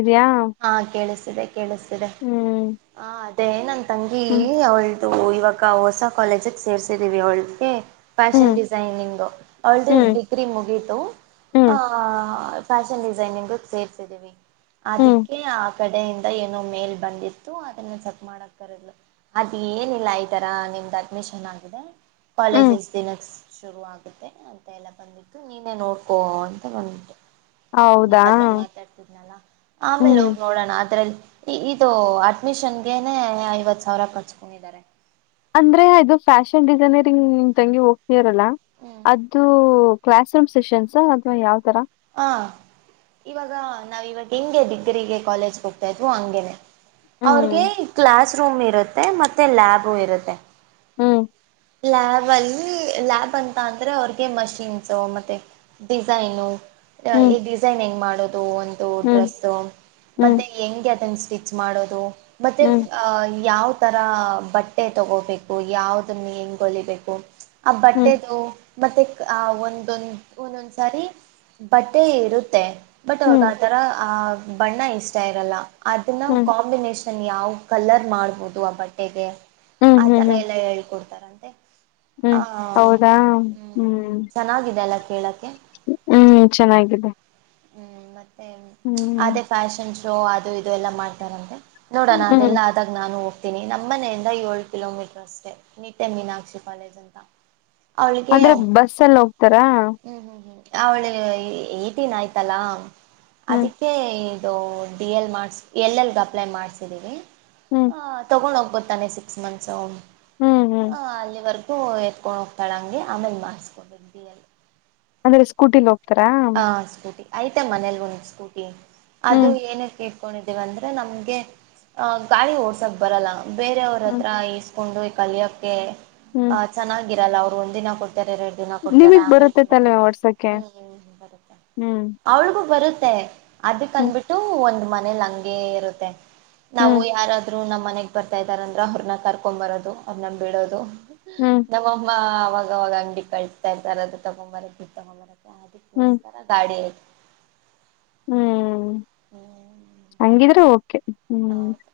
ಇದಿಯಾ ಹಾ ಕೇಳಿಸ್ತೀದೆ ಕೇಳಿಸ್ತಿದೆ ಹ ಅದೇ ನನ್ ತಂಗಿ ಹ್ಮ್ ಅವ್ಳ ಇದು ಇವಾಗ ಹೊಸ ಕಾಲೇಜ್ ಗೆ ಸೇರ್ಸಿದೀವಿ ಅವಳಗೆ. ಫ್ಯಾಷನ್ ಹ್ಮ್ ಡಿಸೈನಿಂಗು ಅವಳದು ಹ್ಮ್ ಡಿಗ್ರಿ ಮುಗೀತು ಆ. ಹ್ಮ್ ಫ್ಯಾಷನ್ ಡಿಸೈನಿಂಗ್ ಸೇರ್ರಿಸಿದೀವಿ ಆದಿ ಹ್ಮ್ ಆ ಕಡೆಯಿಂದ ಏನೋ ಮೇಲ್ ಬಂದಿತ್ತು ಅದನ್ನ ಚೆಕ್ ಮಾಡಕ್ ಅದ ಏನಿಲ್ಲ ಈ ತರ ನಿಮ್ದ್ ಅಡ್ಮಿಷನ್ ಆಗಿದೆ. ಹ್ಮ್ ಕಾಲಜಸ್ ದಿನ ಶುರು ಆಗ ಅಂತ ಎಲ್ಲ ಬಂದಬಿಟ್ಟು ನೀನೇ ನೋಡ್ಕೋ ಅಂತ ಬಂದ್ಬಟ್ಟು ನಿವ್ ಹೌದಾ ಹತ್ರ ಮಾತಾಡ್ತಿದ್ನಲ್ಲ ಆಮೇಲೆ ಹ್ಮ್ ಹೋಗಿ ನೋಡೋಣ ಅದ್ರಲ್ಲಿ. ಇದು ಅಡ್ಮಿಷನ್ಗೆನೆೇ ಐವತ್ತು ಸಾವಿರ ಕಟ್ಟಿಸ್ಕೊಂಡಿದ್ದಾರೆ. ಅಂದ್ರೆ ಇದು ಫ್ಯಾಷನ್ ಡಿಸೈನರಿಂಗ್ ನಿಮ್ ತಂಗಿ ಹೋಗ್ತರಲ್ಲ ಹ್ಮ್ ಅದ್ ಅದು ಕ್ಲಾಸ್ ರೂಮ್ ಸೆಷನ್ಸ್ ಅಥ್ವಾ ಯಾವ್ ತರ. ಹ ಇವಾಗ ನಾವ ಇವಾಗ ಹೆಂಗೆ ಡಿಗ್ರಿಗೆ ಕಾಲೇಜ್ ಹೋಗ್ತಾ ಇದ್ವು ಹಂಗೇನೆ. ಅವ್ರಿಗೆ ಹ್ಮ್ ಕ್ಲಾಸ್ ರೂಮ್ ಇರುತ್ತೆ ಮತ್ತೆ ಲ್ಯಾಬ್ ಇರುತ್ತೆ. ಹ್ಮ್ ಲ್ಯಾಬ್ ಅಲ್ಲಿ ಲ್ಯಾಬ್ ಅಂ ಅಂದ್ರೆ ಅವ್ರಿಗೆ ಮಷೀನ್ಸ್ ಮತ್ತೆ ಡಿಸೈನು. ಹ್ಮ್ ಈ ಡಿಸೈನ್ ಹೆಂಗ್ ಮಾಡೋದು ಒಂದು ಹ್ಮ್ ಡ್ರೆಸ್ ಹ್ಮ್ ಮತ್ತೆ. ಹೆಂಗೆ ಅದನ್ನ ಸ್ಟಿಚ್ ಮಾಡೋದು ಮತ್ತೆ. ಹ್ಮ್ ಅಹ ಯಾವ್ ತರ ಬಟ್ಟೆ ತಗೋಬೇಕು ಯಾವದನ್ನ ಹೇಗ್ ಹೋಲಿಬೇಕು. ಆ ಹ್ಮ್ ಬಟ್ಟೆದು ಮತ್ತೆ ಒಂದೊಂದು ಒಂದೊಂದ್ಸಾರಿ ಬಟ್ಟೆ ಇರುತ್ತೆ ಬಟ್ ಅವ್ರಗ ಹ್ಮ್ ಆತರ ಆ ಬಣ್ಣ ಇಷ್ಟ ಇರಲ್ಲ. ಅದನ್ನ ಹ್ಮ್ ಕಾಂಬಿನೇಷನ್ ಯಾವ ಕಲರ್ ಮಾಡ್ಬೋದು ಆ ಬಟ್ಟೆಗೆ. ಹ್ಮ್ ಆ ಹ್ಮ್ ತರ ಹ್ಮ್ ಎಲ್ಲಾ ಹೇಳ್ಕೊಡ್ತಾರಂತೆ. ಆ ಹ್ಮ್ ಹೌದಾ ಹ್ಮ್ ಚೆನ್ನಾಗಿದೆ ಅಲ್ಲ ಕೇಳಕ್ಕೆ ಹ್ಮ್ ಚೆನ್ನಾಗಿದೆ ಹ್ಮ್ ಮತ್ತೆ ಹ್ಮ್ ಅದೇ ಫ್ಯಾಷನ್ ಶೋ ಅದು ಇದು ಎಲ್ಲ ಮಾಡ್ತಾರಂತೆ. ನೋಡೋಣ ಹ್ಮ್ ಅದೆಲ್ಲ ನಾನು ಹೋಗ್ತನಿ ನಮ್ಮ ಮನೆಯಿಂದ ಏಳು ಕಿಲೋಮೀಟರ್ ಅಷ್ಟೇ ನಿಟ್ಟೆ ಮೀನಾಕ್ಷಿ ಕಾಲೇಜ್ [unintelligible] ಅಂದ್ರೆ ಬಸ್ ಎಲ್ಲ ಹೋಗ್ತಾರಾ ಹ್ಮ್ ಹ್ಮ್ ಹ್ಮ್ ಅವಳ ನಿತಿನ್ ಆಯ್ತಲ್ಲಾ ಹ್ಮ್ ಅದಿ ಇದು ಡಿ ಎಲ್ ಮಾಡಸ್ ಎಲ್ ಎಲ್ ಅಪ್ಲೈ ಮಾಡ್ಸಿದೀವಿ ಹ್ಮ್ ತೊಗೊಂಡ್ ಹೋಗ್ಬೋದ ತಾನೆ ಸಿಕ್ಸ್ ಮಂತ್ಸು ಹ್ಮ್ ಹ್ಮ್ ಅಲ್ಲಿವರ್ಕ್ ಎತ್ಕೊಂಡ ಹೋಗ್ತಾಳೆ ಹಾಗ ಆಮೇಲೆ ಮಾಡಿಸ್ಕೊಬೇಕು ಬಿ ಎಲ್ಲಿ ಅಂದ್ರೆ ಸ್ಕೂಟಿಲಿ ಹೋಗ್ತಾರಾ. ಹ ಸ್ಕೂಟಿ ಆಯ್ತಾ ಮನೇಲಿ ಒಂದು ಸ್ಕೂಟಿ ಅದು ಹ್ಮ್ ಏನಕ್ಕೆ ಕೊಂಡಿದೀವ ಅಂದ್ರೆ ನಮ್ಗೆ ಅ ಗಾಳಿ ಓಡ್ಸಕ್ ಬರಲ್ಲ ಬೇರೆಯವ್ರ ಹ್ಮ್ ಹತ್ರ. ಕೊಂಡು ಈ ಕಲಿಯೋಕ್ಕೆ ಹ್ಮ್ ಆ ಚೆನ್ನಾಗಿರಲ್ಲ ಅವ್ರು ಒಂದ ದಿನ ಕೊಡ್ತಾರೆ ಎ ದಿನ ಕೊಡ್ತಾರೆ ನಿಮಗ್ ಆಮೇಲೆ ಬರುತ್ತೆ ಕಡಲ್ಲ ತಾನೆ ಓಡ್ಸಕ್ಕೆ ಹ್ಮ್ ಹ್ಮ್ ಹ್ಮ್ ಹ್ಮ್ ಅವಳಗೂ ಬರುತ್ತೆ ಹ್ಮ್ ಅದಕ್ಂದಬಿಟ್ಟು ಒಂದ್ ಮನೇಲಿ ಹಂಗೇ ಇರುತ್ತೆ. ನಾವು ಹ್ಮ್ ಯಾರಾದ್ರು ನಮ್ಮನೆಗ್ ಬರ್ತಾ ಇದಾರಂದ್ರ ಅವರ್ನ ಕರ್ಕೊ ಬರೋದು ಅವ್ರನ ಬೀಳೋದು ಹ್ಮ್ ನಮ್ಮಮ್ಮ ಅವವಾಗವಾಗ ಅಂಗಡಿ ಕಳಸ್ತಾ ಇರ್ತಾರೆ ಅದು ತೊಗಗೊಂಬರ ಇದು ತಗೊಂಬರ ಹ್ಮ್ [unintelligible] ಗಾಡಿ ಹುಂ ಹ್ಮ್ ಹಂಗಿದ್ರೆ ಓಕೆ ಹುಂ ಹೌದು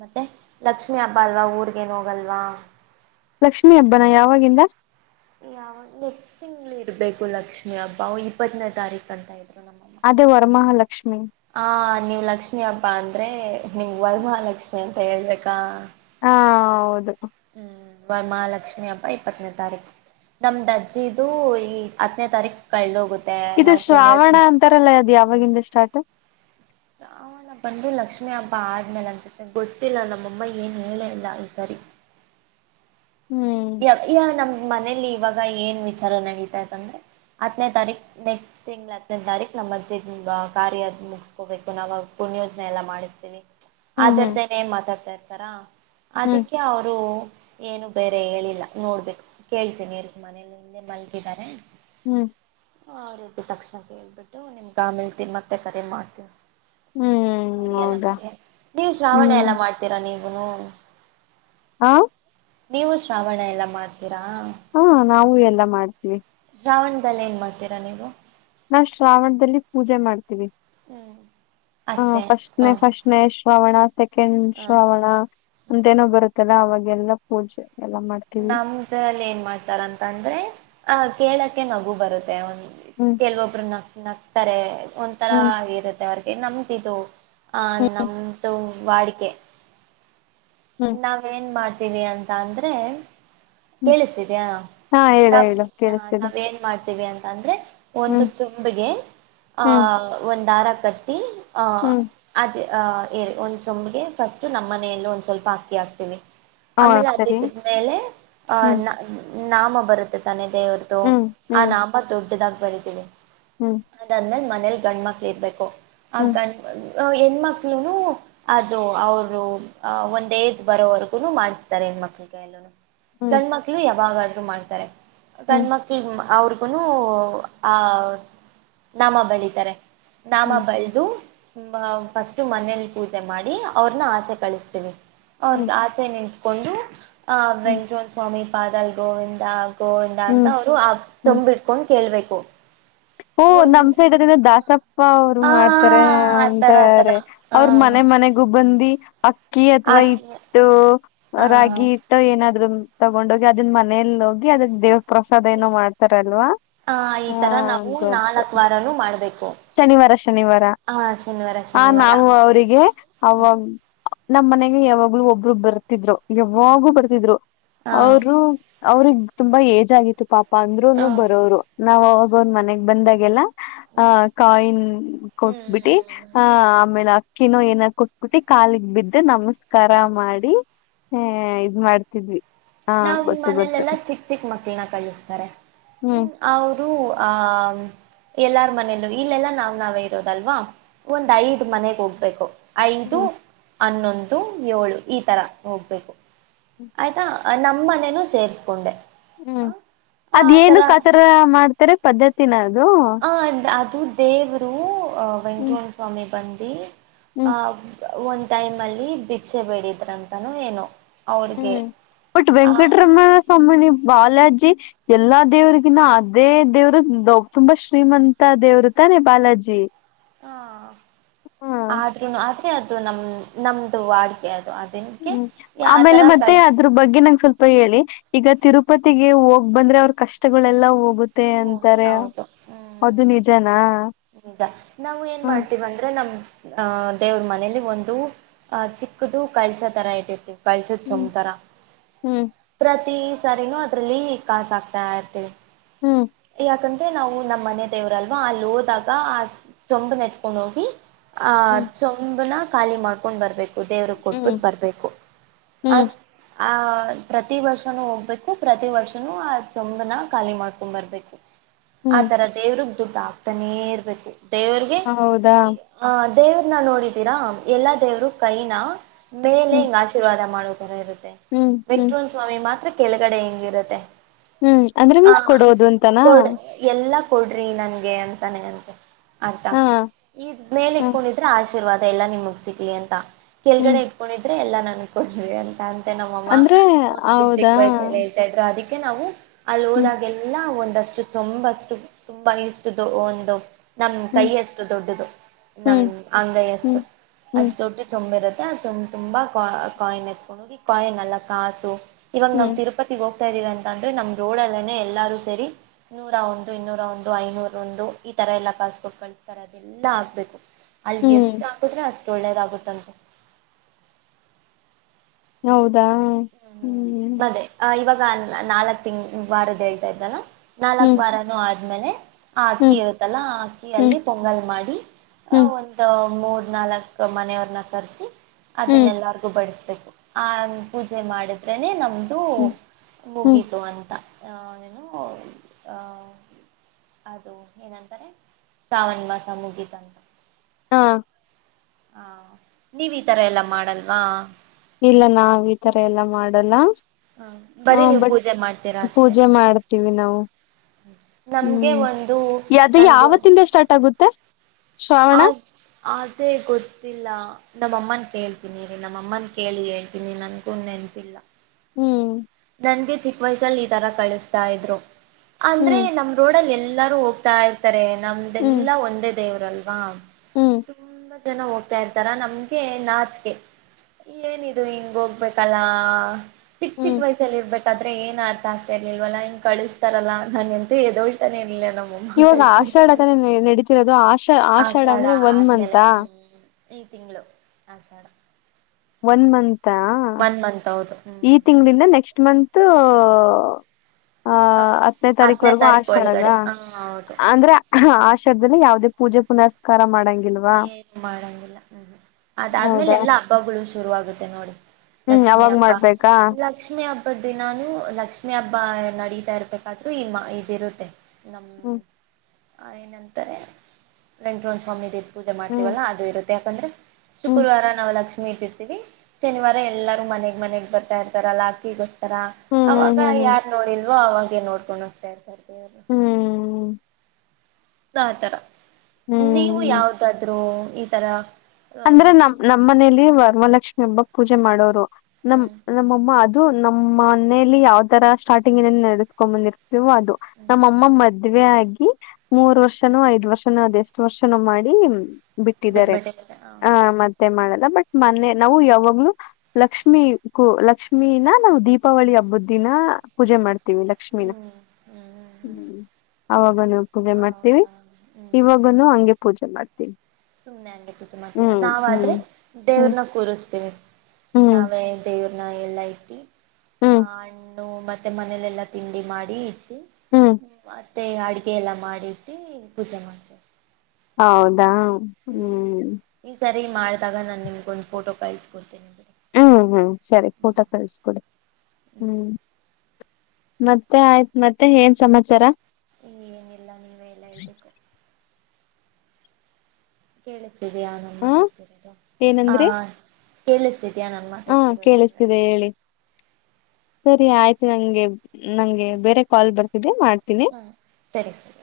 ಮತ್ತೆ ಲಕ್ಷ್ಮೀ ಹಬ್ಬಾ ಅಲ್ವಾ ಊರಿಗೇನು ಹೋಗಲ್ವಾ ಲಕ್ಷ್ಮಿ ಹಬ್ಬನಾ ಯಾವಾಗಿಂದಾ ಯಾವ ನೆಕ್ಸ್ಟ್ ತಿಂಗಳ ಇರ್ಬೇಕು ಲಕ್ಷ್ಮಿ ಹಬ್ಬಾ ಇಪ್ಪತ್ತನೇ ತಾರೀಕು ಅಂತ ಇದ್ರು ನಮ್ಮ ಅದು ವರಮಹಾಲಕ್ಷ್ಮಿ ಆ ನೀವ್ ಲಕ್ಷ್ಮಿ ಹಬ್ಬಾ ಅಂದ್ರೆ ನಿಮ್ಮಗ ವರಮಹಾಲಕ್ಷ್ಮಿ ಅಂತಾ ಹೇಳ್ಬೇಕಾ ಹಾ ಹೌದು. ಹುಂ ವರಮಹಾಲಕ್ಷ್ಮಿ ಹಬ್ಬಾ ಇಪ್ಪತ್ತನೇ ತಾರೀಕು ನಮ್ದು ಅಜ್ಜಿದು ಈ ಹತ್ತನೇ ತಾರೀಕ್ ಕಳದಹೋಗತ್ತೆ ನಾವ್ ಪುಣ್ಯೋಜನೆ ತಾರಲ್ಲ ಅದು ಯಾವಾಗಿಂದ ಸ್ಟಾರ್ಟ ಯಾವತ್ ನಾ ಬಂದು ಲಕ್ಷ್ಮಿ ಹಬ್ಬಾ ಆದಮೇಲೆ ಅನ್ನಿಸುತ್ತೆ ಗೊತ್ತಿಲ್ಲಾ ನಮ್ಮಮ್ಮ ಏನು ಹೇಳೇಲ್ಲಾ ಒಂದು ಸರಿ ಹುಂ ಈಗ ನಮ್ ಮನೇೆಯಲ್ಲಿ ಇವಾಗ ಏನ್ ವಿಚಾರ ನಡೀತಾ ಇತ್ಂದ್ರೆ ಹತ್ತನೇ ತಾರೀಕ್ ನೆಕ್ಸ್ಟ್ ತಿಂಗಳ ಹತ್ತನೇ ತಾರೀಕು ನಮ್ಮ ಅಜ್ಜಿ ಕಾರ್ಯ ಮುಗಿಸಸ್ಕೋಬೇಕು ನಾವ ಪುಣ್ಯ ಯೋಜನೆ ಎಲ್ಲಾ ಮಾಡಿ ಹ್ಮ್ ಹ್ಮ್ ಅದ್ರದ್ದನೇ ಮಾತಾಡ್ತಾ ಇರ್ತಾರಾ ಹ್ಮ್ ಅದಕ್ಕೆ ಅವರು ಏನು ಬೇರೆ ಹೇಳಿಲ್ಲಾ ನೋಡ್ಬೇಕು ಕೇಳ್ತೇನೆ ಇರಿ ಮನೇಲಿ ಹಿಂದೆ ಮಲಗಿದ್ದಾರೆ ಹುಂ ಹ ರೊಟ್ಟಿ ತಕ್ಷಣ ಕೇಳ್ಬಿಟ್ಟು ನಿಮಗ ಆಮೇಲೆನ ಮತ್ತೆ ಕರೆ ಮಾಡ್ತೀನಿ ಹ್ಮ್ ಮರಿಯಲ್ಲಾ ಹೌದಾ ನೀವು ಶ್ರಾವಣ ಹ್ಮ್ ಎಲ್ಲಾ ಮಾಡ್ತೀರಾ ನೀವುನು ಹುಂ ನೀವು ಶ್ರಾವಣ ಎಲ್ಲಾ ಮಾಡ್ತೀರಾ ಹಾ ನಾವು ಎಲ್ಲಾ ಮಾಡ್ತೀವಿ ಶ್ರಾವಣದಲ್ಲಿ ಏನು ಮಾಡ್ತೀರಾ ನೀವು. ನಾವ ಶ್ರಾವಣದಲ್ಲಿ ಪೂಜೆ ಮಾಡ್ತೀವಿ. ಹ್ಮ್ ಹ ಅಷ್ಟೇ ಫಸ್ಟ್ ಹ ನೆ ಫಸ್ಟ್ ನೆ ಶ್ರಾವಣಾ ಸೆಕೆಂಡ್ ಹ ಶ್ರಾವಣಾ ಅಂತೇಏನೋ ಬರುತ್ತಲ್ಲಾ ಅವಾಗೆಲ್ಲಾ ಪೂಜೆ ಎಲ್ಲಾ ಮಾಡ್ತ ನಮದರಲ್ಲಿ ಏನ್ ಮಾಡ್ತಾರಂತಂದ್ರೆ ಆಹ ಕೇಳಕ್ಕೆ ನಗು ಬರುತ್ತೆ ಒಂದು ಹುಂ ಕೆಲವೊಬ್ರು ನ ನಕ್ತಾರೆ ಒಂಥರಾ ಹ್ಮ್ ಆಗಿರುತ್ತೆ ಮ ಅವ್ರಿಗೆ ನಮ್ದ ಇದು ಆ ಹ್ಮ್ ನಮ್ದು ವಾಡಿಕೆ ಹ್ಮ್ ನಾವ ಎನ್ ಮಾಡ್ತೀವಿ ಅಂತ ಅಂದ್ರೆ ಹ್ಮ್ ಕೇಳಿಸಿದ್ಯಾ ಹಾ ಹೇಳ ನ್ ಹೇಳು ಕೇಳಿಸ್ತಿದೆ ನಾವೇನ್ ಮಾಡ್ತೀವಿ ಅಂತಾ ಅಂದ್ರೆ ಒಂದು ಹ್ಮ್ ಚುಂಬಗೆ ಹ್ಮ್ ಆಹ ಒಂದ ದಾರಾ ಕಟ್ಟಿ ಅ ಹ್ಮ್ ಅದೇ ಏರಿ ಒಂದ್ ಚಂಮಗೆ ಫಸ್ಟ್ ನಮ್ಮ ಮನೆಯಲ್ಲಿ ಒಂದ್ ಸ್ವಲ್ಪ್ ಬಾಕಿ ಆಗ್ತವಿ ಹಾ ಆಮೇಲೆ ಸರಿ ಅದ್ಮೇಲೆ ಆ ಹ್ಮ್ ನ ನಾಮ ಬರುತ್ತೆ ತಾನ್ನೆ ದೇವ್ರ್ದು ಹ್ಮ್ ಆ ನಾಮ ದೊಡ್ಡದಾಗಿ ಬರೀತಿದೆ ಹುಂ ಅದಾದ್ಮೇಲೆ ಮನೇಲಿ ಗಂಡ ಮಕ್ಕಳ ಇರ್ಬೇಕು ಆ ಹ್ಮ್ ಗಂಡ ಹೆಣ್ಣುಮಕ್ಕಳು ನು ಅದು ಅವರು ಅ ಒಂದ ಏಜ್ ಬರೋವರ್ಗು ಮಾಡಿಸ್ತಾರೆ ಹೆಣ್ಮಕ್ಕಳ ಕೈಲುನೂ ಹ್ಮ್ ಗಂಡ ಮಕ್ಕಳು ಯಾವಾಗಾದ್ರೂ ಮಾಡ್ತಾರೆ ಹ್ಮ್ ಗಂಡ್ ಮಕ್ಕಳ ಅವ್ರಿಗುನು ಆ ನಾಮ ಬಳಿತಾರೆ ನಾಮ ಹ್ಮ್ ಬಳದು ಫಸ್ಟು ಮನೇಲಿ ಪೂಜೆ ಮಾಡಿ ಅವ್ರನ್ನ ಆಚೆ ಕಳಸ್ತೀವಿ. ಹ್ಮ್ ಅವ್ರ್ದ ಆಚೆ ನಿಂತ್ಕೊಂಡು ಆ ಹ್ಮ್ ವೆಂಕಟಮ ಸ್ವಾಮಿ ಪಾದಲ್ ಗೋವಿಂದ ಗೋವಿಂದ ಅಂತ ಹ್ಮ್ ಅವ್ರು ಆ ಚಂಬಿಟ್ಕೊಂಡ ಕೇಳ್ಬೇಕು. ಓ ನಮ್ ಒಂದ್ ಸೈಡ ಅದನ್ನ ದಾಸಪ್ಪ ಅವ್ರ ಹಾ ಮಾಡ್ತಾರೆ ಆತರ ಆತರ ಅಂತಾರೆ. ಹ ಅವ್ರ ಮನೆ ಮನೆಗೂ ಬಂದಿ ಅಕ್ಕಿ ಅಥವಾ ಆಕಿ ಇಟ್ಟು ಆ ರಾಗಿ ಏನಾದ್ರು ತಗೊಂಡೋಗಿ ಅದನ್ನ ಮನೆಲಿ ಹೋಗಿ ಅದನ್ನ ದೇವ ಪ್ರಸಾದ ಏನೋ ಮಾಡ್ತಾರಲ್ವಾ. ಅ ಈ ಹಾ ತರ ನಾವು ಗೊತ್ತು ನಾಲ್ಕ್ ವಾರನು ಮಾಡ್ಬೇಕು. ಶನಿವಾರ ಶನಿವಾರ ಹಾ ಶನಿವಾರ ಆ ಶನಿವಾರ ನಾವು ಅವರಿಗೆ ಹ್ಮ್ ಅವಾಗ ನಮ್ಮ ಮನೆಗೆ ಯಾವಾಗ್ಲೂ ಒಬ್ರು ಬರ್ತಿದ್ರು. ಹ್ಮ್ ಯಾವಾಗೂ ಬರ್ತಿದ್ರು ಹಾ ಅವರು ಅವ್ರಗ ತುಂಬಾ ಏಜ್ ಆಗಿತ್ತು ಪಾಪ. ಅಂದ್ರುನು ಹ್ಮ್ ಬರೋರು ನಾವ್ ಹ್ಮ್ ಅವಾಗ ಒಂದ ಮನೆಗ್ ಬಂದಾಗೆಲ್ಲ ಆ ಹ್ಮ್ ಕಾಯಿನ್ ಹ್ಮ್ ಕೊಟ್ಬಿಟ್ಟಿ ಹ್ಮ್ ಆ ಆಮೇಲೆ ಕಿನೋ ಏನ ಕುಟ್ಕಟ್ಟಿ ಕಾಲಿಗ್ ಬಿದ್ದು ನಮಸ್ಕಾರ ಹೌದು ಮಾಡಿ. ಹ್ಮ ಇದ ಮಾಡ್ತಿದ್ವಿ. ಹಾ ನಾವ್ ಈ ಗೊತ್ತು ಗೊತ್ತು ಮನಲೆೆಲ್ಲಾ ಚಿಕ್ಕ ಚಿಕ್ಕ ಮಕ್ಳನ್ನ ಕಳಿಸ್ತಾರೆ ಹ್ಮ. ಹ್ಮ್ ಅವರು ಆ ಎಲ್ಲಾರ ಮನೇಲ್ಲೂ ಇಲ್ಲೆಲ್ಲಾ ನಾವ್ ನಾವೇ ಇರೋದಲ್ವಾ ಒಂದ್ ಐದ ಮನೆಗ ಹೋಗ್ಬೇಕು. ಐದು ಹ್ಮ್ ಅನ್ನೊಂದು ಏಳು ಈ ಥರ ಹೋಗಬೇಕು. ಆಯ್ತಾ ನಮ್ಮ ಮನೇನೂ ಸೇರ್ಸ್ಕೊಂಡೆ ಹ್ಮ ಆ ಅದ ಆತರ ಏನಕತರ ಮಾಡ್ತಾರೆ ಪದ್ಧತಿನ ಅದು ಆ ಅದು ದೇವರು ಹ್ಮ್ ವೆಂಕಮಣ ಸ್ವಾಮಿ ಬಂದಿ ಹ್ಮ್ ಆ ಒಂದ್ ಟೈಮ್ ಅಲ್ಲಿ ಬಿಕ್ಸೆ ಬೇಡಿದ್ರಂತನೂ ಏನು. ಹ್ಮ ಒಟ್ ವೆಂಕಟರಮನ ಸ್ವಾಮನಿ ಬಾಲಾಜಿ ಎಲ್ಲಾ ದೇವ್ರಿಗಿನ ಅದೇ ದೇವರು ತುಂಬಾ ಶ್ರೀಮಂತ ದೇವರು ತಾನೆ ಬಾಲಾಜಿ ಹಾ ಹಾ ಆದ್ರೂನು ಆದ್ರೆ ಅದು ನಮ ನಮ್ದು ವಾಡಿಕೆ ಅದು ಅ ಹ್ಮ ಆಮೇಲೆ ಮತ್ತೆ ಅದ್ರ ಬಗ್ಗೆ ನಂಗ ಸ್ವಲ್ಪ ಹೇಳಿ ಈಗ ತಿರುಪತಿಗೆ ಹೋಗ ಬಂದ್ರೆ ಅವ್ರ ಕಷ್ಟಗಳೆಲ್ಲ ಹೋಗುತ್ತ. ಓ ಹೌದು ಹ್ಮ. ಅದು ನಿಜಾನ. ನಿಜ ನಾವು ಏನ್ ಮಾಡ್ತೀವ ಅಂದ್ರೆ ನಮ ಅ ದೇವ್ರ ಮನೇಲಿ ಒಂದು ಅ ಚಿಕ್ಕದು ಕಳಸ ತರ ಇಟ್ಟರತಿವಿ. ಕಳಸದ ಹ್ಮ್ ಚಮತರ ಹ್ಮ್ ಪ್ರತಿ ಸರಿನೂ ಅದ್ರಲ್ಲಿ ಕಾಸ ಆಗ್ತಾ ಇರ್ತವಿ. ಹ್ಮ ಯಾಕಂದ್ರೆ ನಾವು ನಮ್ಮ ಮನೆ ದೇವ್ರಲ್ವಾ ಅಲ್ಲಿ ಹೋದಾಗ ಆ ಚೊಂಬನೆಚ್ಕೊಂಡ ಹೋಗಿ ಆ ಚೊಂಬನ ಖಾಲಿ ಮಾಡ್ಕೊಂಡ ಬರ್ಬೇಕು. ದೇವ್ರ ಹ್ಮ್ ಕೊಟ್ಬಿಟ್ಟು ಬರಬೇಕು ಹ್ಮ್ ಅದ ಹ್ಮ್ ಆ ಪ್ರತಿ ವರ್ಷನೂ ಹೋಗ್ಬೇಕು ಪ್ರತಿ ವರ್ಷವೂ ಆ ಚೊಂಬನ ಖಾಲಿ ಮಾ ಬರ್ಬೇಕು ಹ್ಮ್ ಆತರ ದೇವ್ರಗ ದುಡ್ಡು ಆಗ್ತಾನೇ ಇರ್ಬೇಕು. ದೇವ್ರಗೆ ಹೌದಾ ಹಾ ದೇವ್ರನ್ನ ನೋಡಿದೀರಾ ಎಲ್ಲಾ ದೇವರು ಕೈನ ಮೇಲೆ ಹ್ಮ್ ಹಿಂಗ ಆಶೀರ್ವಾದ ಮಾಡು ತರ ಇರುತ್ತೆ ಹ್ಮ್ ಹ್ಮ್ ಮೆಟ್ರೋನ್ ಸ್ವಾಮಿ ಮಾತ್ರ ಕೆಳಗಡೆ ಹಿಂಗಿರುತ್ತೆ. ಹ್ಮ ಅಂದ್ರೆ ಆ ಮೀನ್ಸ್ ಕೊಡೋದು ಅಂತಾನ. ಕೊಡ್ ಎಲ್ಲಾ ಕೊಡ್ರಿ ನನ್ಗೆ ಅಂತಾನೆ ಅಂತೆ ಆಯ್ತಾ ಹಾ ಈ ಮೇಲೆ ಹ್ಮ್ ಕು ಆಶೀರ್ವಾದ ಎಲ್ಲ ನಿಮಗ ಸಿಗ್ಲಿ ಅಂತ ಹ್ಮ್ ಕೆಳ್ಗಡೆ ಇಟ್ಕೊಂಡಿದ್ರೆ ಎಲ್ಲಾ ನನ್ಕೊಂಡ್ರಿ ಅಂತ ನಮ್ಮಮ್ಮ ಅಂದ್ರೆ ತೊಡ್ಬಿಟ್ಟ ಚಿಕ್ಕ ವಯಸ್ಸ ಹೌದಾ ಎಲ್ಲ ಹೇಳ್ತಾ ಇದ್ರು ಅದಕ್ಕೆ ನಾವು ಅಲ್ಲಿ ಹ್ಮ್ ಹೋದಾಗೆಲ್ಲ ಎಲ್ಲ ಒಂದಷ್ಟ ಚೊಂಬಷ್ಠ ತುಂಬಾ ಇಷ್ಟ್ದ ಒಂದು ನಮ್ ಕೈ ಹ್ಮ್ ಅಷ್ಟು ದೊಡ್ಡದು ನಮ್ ಹ್ಮ್ ಅಂಗೈ ಅಷ್ಟು ಹ್ಮ್ ಹ್ಮ್ ಅಷ್ಟ ದೊಡ್ಡ ಚೊಂಬ ಇರುತ್ತೆ ಆ ಚೊಂಬೆ ತುಂಬಾ ಕಾಯಿನ್ ಎತ್ಕೊಂಡು ಹೋಗಿ ಕಾಯಿನ್ ಅಲ್ಲ ಕಾಸು ಇವಾಗ ನಾವು ಹ್ಮ್ ತಿರು ಇಪ್ಪತ್ತಿಗೆ ಹೋಗ್ತಾ ಇದೀ ಅಂದ್ರ ನಮ್ ರೋಡ್ ಅಲ್ಲೇ ನೆ ಎಲ್ಲಾರೂ ಸೇರಿ ನೂರ ಒಂದು ಇನ್ನೂರ ಒಂದು ಐನೂರ ಒಂದು ಈ ತರ ಎಲ್ಲ ಕಾಸಗಳು ಕಳಿಸ್ತಾರೆ ಅದ ಎಲ್ಲಾ ಆಗ್ಬೇಕು ಅಲ್ಲಿಗೆ ಹ್ಮ್ ಎಷ್ಟು ಆಕುದ್ರೆ ಅಷ್ಟು ಒಳ್ಳೇದ ಆಾಗುತ್ತಂತೆ ಹೌದಾ ಹ್ಮ್ ಹ್ಮ್ ಮತ್ತೆ ಆ ಇವಾಗ ನಾಲ್ಕ್ ತಿಂಗ್ ವಾರದ ಹೇಳ್ತಾ ಇದ್ದಾನ ನಾಲ್ಕ್ ಹ್ಮ್ ವಾರಾನೂ ಆದ್ಮೇಲೆ ಆ ಅಕ್ಕಿ ಹ್ಮ್ ಇರುತ್ತಲ್ಲ ಆ ಅಕ್ಕಿಯ ಹ್ಮ್ ಅಲ್ಲಿ ಪೊಂಗಲ್ ಮಾಡಿ ಅ ಹ್ಮ್ ಒಂದು ಮೂರ್ ನಾಲ್ಕ್ ಮನೆಯವ್ರನ್ನ ಕರೆಸಿ ಹ್ಮ್ ಅದನ್ನೆಲ್ಲಾರ್ಗು ಬಡಸ್ಬೇಕು ಆ ಪೂಜೆ ಮಾಡಿದ್ರನೆ ನಮ ಅದು ಹ್ಮ್ ಹ್ಮ್ ಮುಗಿತು ಅಂತ ಏನು ಅದು ಏನಂತಾರೆ ಶ್ರವಣ ಮಾಸ ಮುಗಿತು ಅಂತ ಹಾ ಹಾ ನೀವ ಈ ತರ ಎಲ್ಲಾ ಮಾಡಲ್ವಾ ಇಲ್ಲ ನಾವ್ ಈ ತರ ಎಲ್ಲಾ ಮಾಡೋಲ್ಲ ಹ ಹಾ ಬರೀ ನೀವು ಬಟ್ ಪೂಜೆ ಮಾಡ್ತೀರಾ ಅಷ್ಟೆ ಪೂಜೆ ಮಾಡ್ತೀವಿ ನಾವು ನಮಗೆ ಹ್ಮ್ ಒಂದು ಅದು ನನಗೂ ಯಾವತ್ತಿಂದ ಸ್ಟಾರ್ಟ್ ಆಗುತ್ತೆ ಶ್ರಾವಣ ಆ ಅದೇ ಗೊತ್ತಿಲ್ಲ ನಮ್ಮ ಅಮ್ಮನ್ ಕೇಳ್ತೀನಿ ರೀ ನಮ್ಮಮ್ಮನ್ ಕೇಳಿ ಹೇಳ್ತೀನಿ ನನ್ಗು ನೆನಪಿಲ್ಲ ಹ್ಮ್ ನನ್ಗೆ ಚಿಕ್ಕ ವಯಸ್ಸಲ್ಲಿ ಈ ತರ ಕಳಿಸ್ತಾ ಇದ್ರು ಅಂದ್ರೆ ಹ್ಮ್ ನಮ್ ರೋಡಲಿ ಎಲ್ಲಾರು ಹೋಗ್ತಾ ಇರ್ತಾರೆ ಹ್ಮ್ ನಮ್ದೆಲ್ಲಾ ಒಂದೇ ದೇವ್ರಲ್ವಾ ಹ್ಮ್ ತುಂಬಾ ಜನ ಹೋಗ್ತಾ ಇರ್ತಾರ ನಮ್ಗೆ ನಾಚಕೆ ಏನಿದು ಹಿಂಗ ಹೋಗ್ಬೇಕಲ್ಲ ಚಿಕ್ಕ ಚಿಕ್ಕ ಹ್ಮ್ ವಯಸಲ್ಲಿ ಇರ್ಬೇಕ ಆದ್ರೆ ಏನ್ ಅರ್ಥ ಆಗ್ತಾ ಇರ್ಲಿಲ್ವಲ್ಲ ಹಿಂಗ ಕಳಿಸ್ತಾರಲ್ಲ ನಾನ ಎಂತ ಎದೋಳ್ತಾನೇ ಇರ್ಲಿಲ್ಲ ನಮಗೆ ಇವಾಗ ಆಷಾಢ ತಾನ ನಡೀತಿರೋದು ಆಷಾ ಆಷಾಢ ಅಂದ್ರೆ ಒನ್ ಆದ್ಮೇಲೆ ಮಂಂತಾ ಹ್ಮ್ ಈ ತಿಂಗಳು Ashada one month one month ಹೌದು ಹ್ಮ್ ಈ ತಿಂಗಳಿಂದ ನೆಕ್ಸ್ಟ್ ಮಂತ್ ಹ ಹತ್ತನೇ ತಾರೀಕ್ವರೆಗೂ ತಾರೀಕು ಆಷಾಡ ಒಳಗಡೆ ನಾ ಹ ಹೌದು ಅಂದ್ರೆ ಹಾ ಆಷರದಲ್ಲಿ ಯಾವವುದೇ ಪೂಜೆ ಪುನಸ್ಕಾರ ಮಾಡಂಗ ಏನ್ ಮಾಡಂಗಿಲ್ಲ ಹ್ಮ ಅದಾದ್ಮೇಲೆ ಹೌದಾ ಎಲ್ಲಾ ಹಬ್ಬಗಳು ಶುರು ಆಾಗುತ್ತೆ ನೋಡಿ ಹ್ಮ್ ಅವಾಗ ಮಾಡ್ಬೇಕಾ ಲಕ್ಷ್ಮೀ ಹಬ್ಬ ದಿನಾನು ಲಕ್ಷ್ಮೀ ಹಬ್ಬ ನಡತಾ ಇರ್ಬೇಕಾದ್ರು ಈ ಇದಿರುತ್ತೆ ನಮ್ಮ ಹ್ಮ್ ಏನಂತಾರೆ ವೆಂಕಟರಾಮ್ ಸ್ವಾಮಿ ದೇ ಪೂಜೆ ಹ್ಮ್ ಮಾಡ್ತೀವಲ್ಲ ಅದು ಇರುತ್ತೆ ಯಾಕಂದ್ರೆ ಹ್ಮ್ ಶುಕ್ರವಾರ ನಾವು ಲಕ್ಷ್ಮ ಮಟ್ಟರ್ತತಿವಿ ಶನಿವಾರ ಎಲ್ಲರೂ ಮನೆಗ್ ಮನೆಗ್ ಬರ್ತಾ ಇರ್ತಾರ ಅಲ್ಲಾಕಿಗ ತರ ಹ್ಮ್ ಅವಾಗ ಹ್ಮ್ ಹ್ಮ್ ಯಾರ್ ನೋಡಿಲ್ವೋ ಅವಾಗೇ ನೋಡ್ಕೊಂಡ ಹೋಗ್ತಾ ಇರ್ತಾರೆ ದೇವರು ಹ್ಮ್ ಆತರ ನೀವು ಹ್ಮ್ ಯಾವ್ದಾದ್ರು ಈ ತರ ಹ್ಮ್ ಅಂದ್ರೆ ನಮ ನಮ್ಮ್ ಮನೇಲಿ ವರಮಲಕ್ಷ್ಮಿ ಹಬ್ಬ ಪೂಜೆ ಮಾಡೋರು ನಮ ನಮ್ಮಮ್ಮ ಅದು ನಮ್ಮ ಮನೆಯಲ್ಲಿ ಯಾವ್ ತರ ಸ್ಟಾರ್ಟಿಂಗ್ ನಡೆಸ್ಕ್ ಬಂದಿರ್ತ ಅದು ನಮ್ಮಮ್ಮ ಮದ್ವೆೆ ಆಗಿ ಮೂರ್ ವರ್ಷನೋ ಐದ್ ವರ್ಷನೋ ಅದೆಷ್ಟು ವರ್ಷನೋ ಮಾಡಿ ಬಿಟ್ಟಿದ್ದಾರೆ ಹ ಹ ಮತ್ತೆ ಮಾಡಲ್ಲ ಬಟ್ ಮನ್ನೆ ನಾವು ಯವಗ್ಲು ಲಕ್ಷ್ಮಿ ಕೂ ಲಕ್ಷ್ಮಿನ ನಾವ್ ದೀಪಾವಳಿ ಹಬ್ಬದ ದಿನ ಪೂಜೆ ಮಾಡ್ತೀವಿ ಲಕ್ಷ್ಮೀನ್ ಹ್ಮ್ ಅವಾಗುನು ಪೂಜೆ ಮಾಡ್ತೀವಿ ಹೌದಾ ಹ್ಮ್ ಇವಾಗುನು ಹಂಗೆ ಪೂಜೆ ಮಾಡ್ತೀನ್ ಸುಮ್ಮನೆ ಹಂಗೆ ಪೂಜೆ ಮಾಡ್ತೀವಿ ನಾವ ಆದರೆ ಹ್ಮ್ ಹ್ಮ್ ದೇವ್ರನ್ನ ಕೂರಸ್ತೀವಿ ಹ್ಮ್ ನಾವೇ ದೇವರನ್ನ ಎಲ್ಲ ಇಟ್ಟಿ ಆ ಹ್ಮ್ ಹಣ್ಣು ಮತ್ತೆ ಮನೇಲೆಲ್ಲ ತಿಂಡಿ ಮಾಡಿ ಇಟ್ಟು ಹ್ಮ್ ಮತ್ತೆ ಅಡಗೆ ಎಲ್ಲ ಮಾಡಿಟ್ಟಿ ಪೂಜೆ ಮಾಡ್ತಿವಿ ಹೌದಾ ಹ್ಮ್ ಈ ಸರಿ ಮಾಡದಾಗ ನಾ ನಿಮಗ ಒಂದ ಫೋಟೋ ಕಳ್ಸ್ ಕೊಡ್ತೀನಿ ಬಿಡಿ ಹ್ಮ್ ಹ್ಮ್ ಸರಿ ಫೋಟೋ ಕಳಸ್ಕೊಡ್ ಹ್ಮ್ ಮತ್ತೆ ಆಯ್ತ್ ಮತ್ತೆ ಏನ್ ಸಮಾಚಾರ ಏನಿಲ್ಲ ನೀವೆ ಎಲ್ಲಾ ಹೇಳ್ಬೇಕು ಕೇಳಸ್ತಿದಿಯಾ ನಾನ ಹ ಮಾತಾಡ್ತಿರೋದು ಹ ಏನಂದ್ರಿ ಕೇಳಸ್ತಿದ್ದೆ ತಿದಿಯಾ ನಾನ್ನ ಹಾ ಮಾತಾಡ್ತಿರೋದು ಅಂದೆ ಕೇಳಿಸ್ತಿದೆ ಹೇಳಿ ಸರಿ ಆಯ್ತು ನಂಗೆ ನಂಗೆ ಬೇರೆ ಕಾಲ್ ಬರ್ತಿದ್ದೆ ಮಾಡ್ತ ಹ ಸರಿ ಸರಿ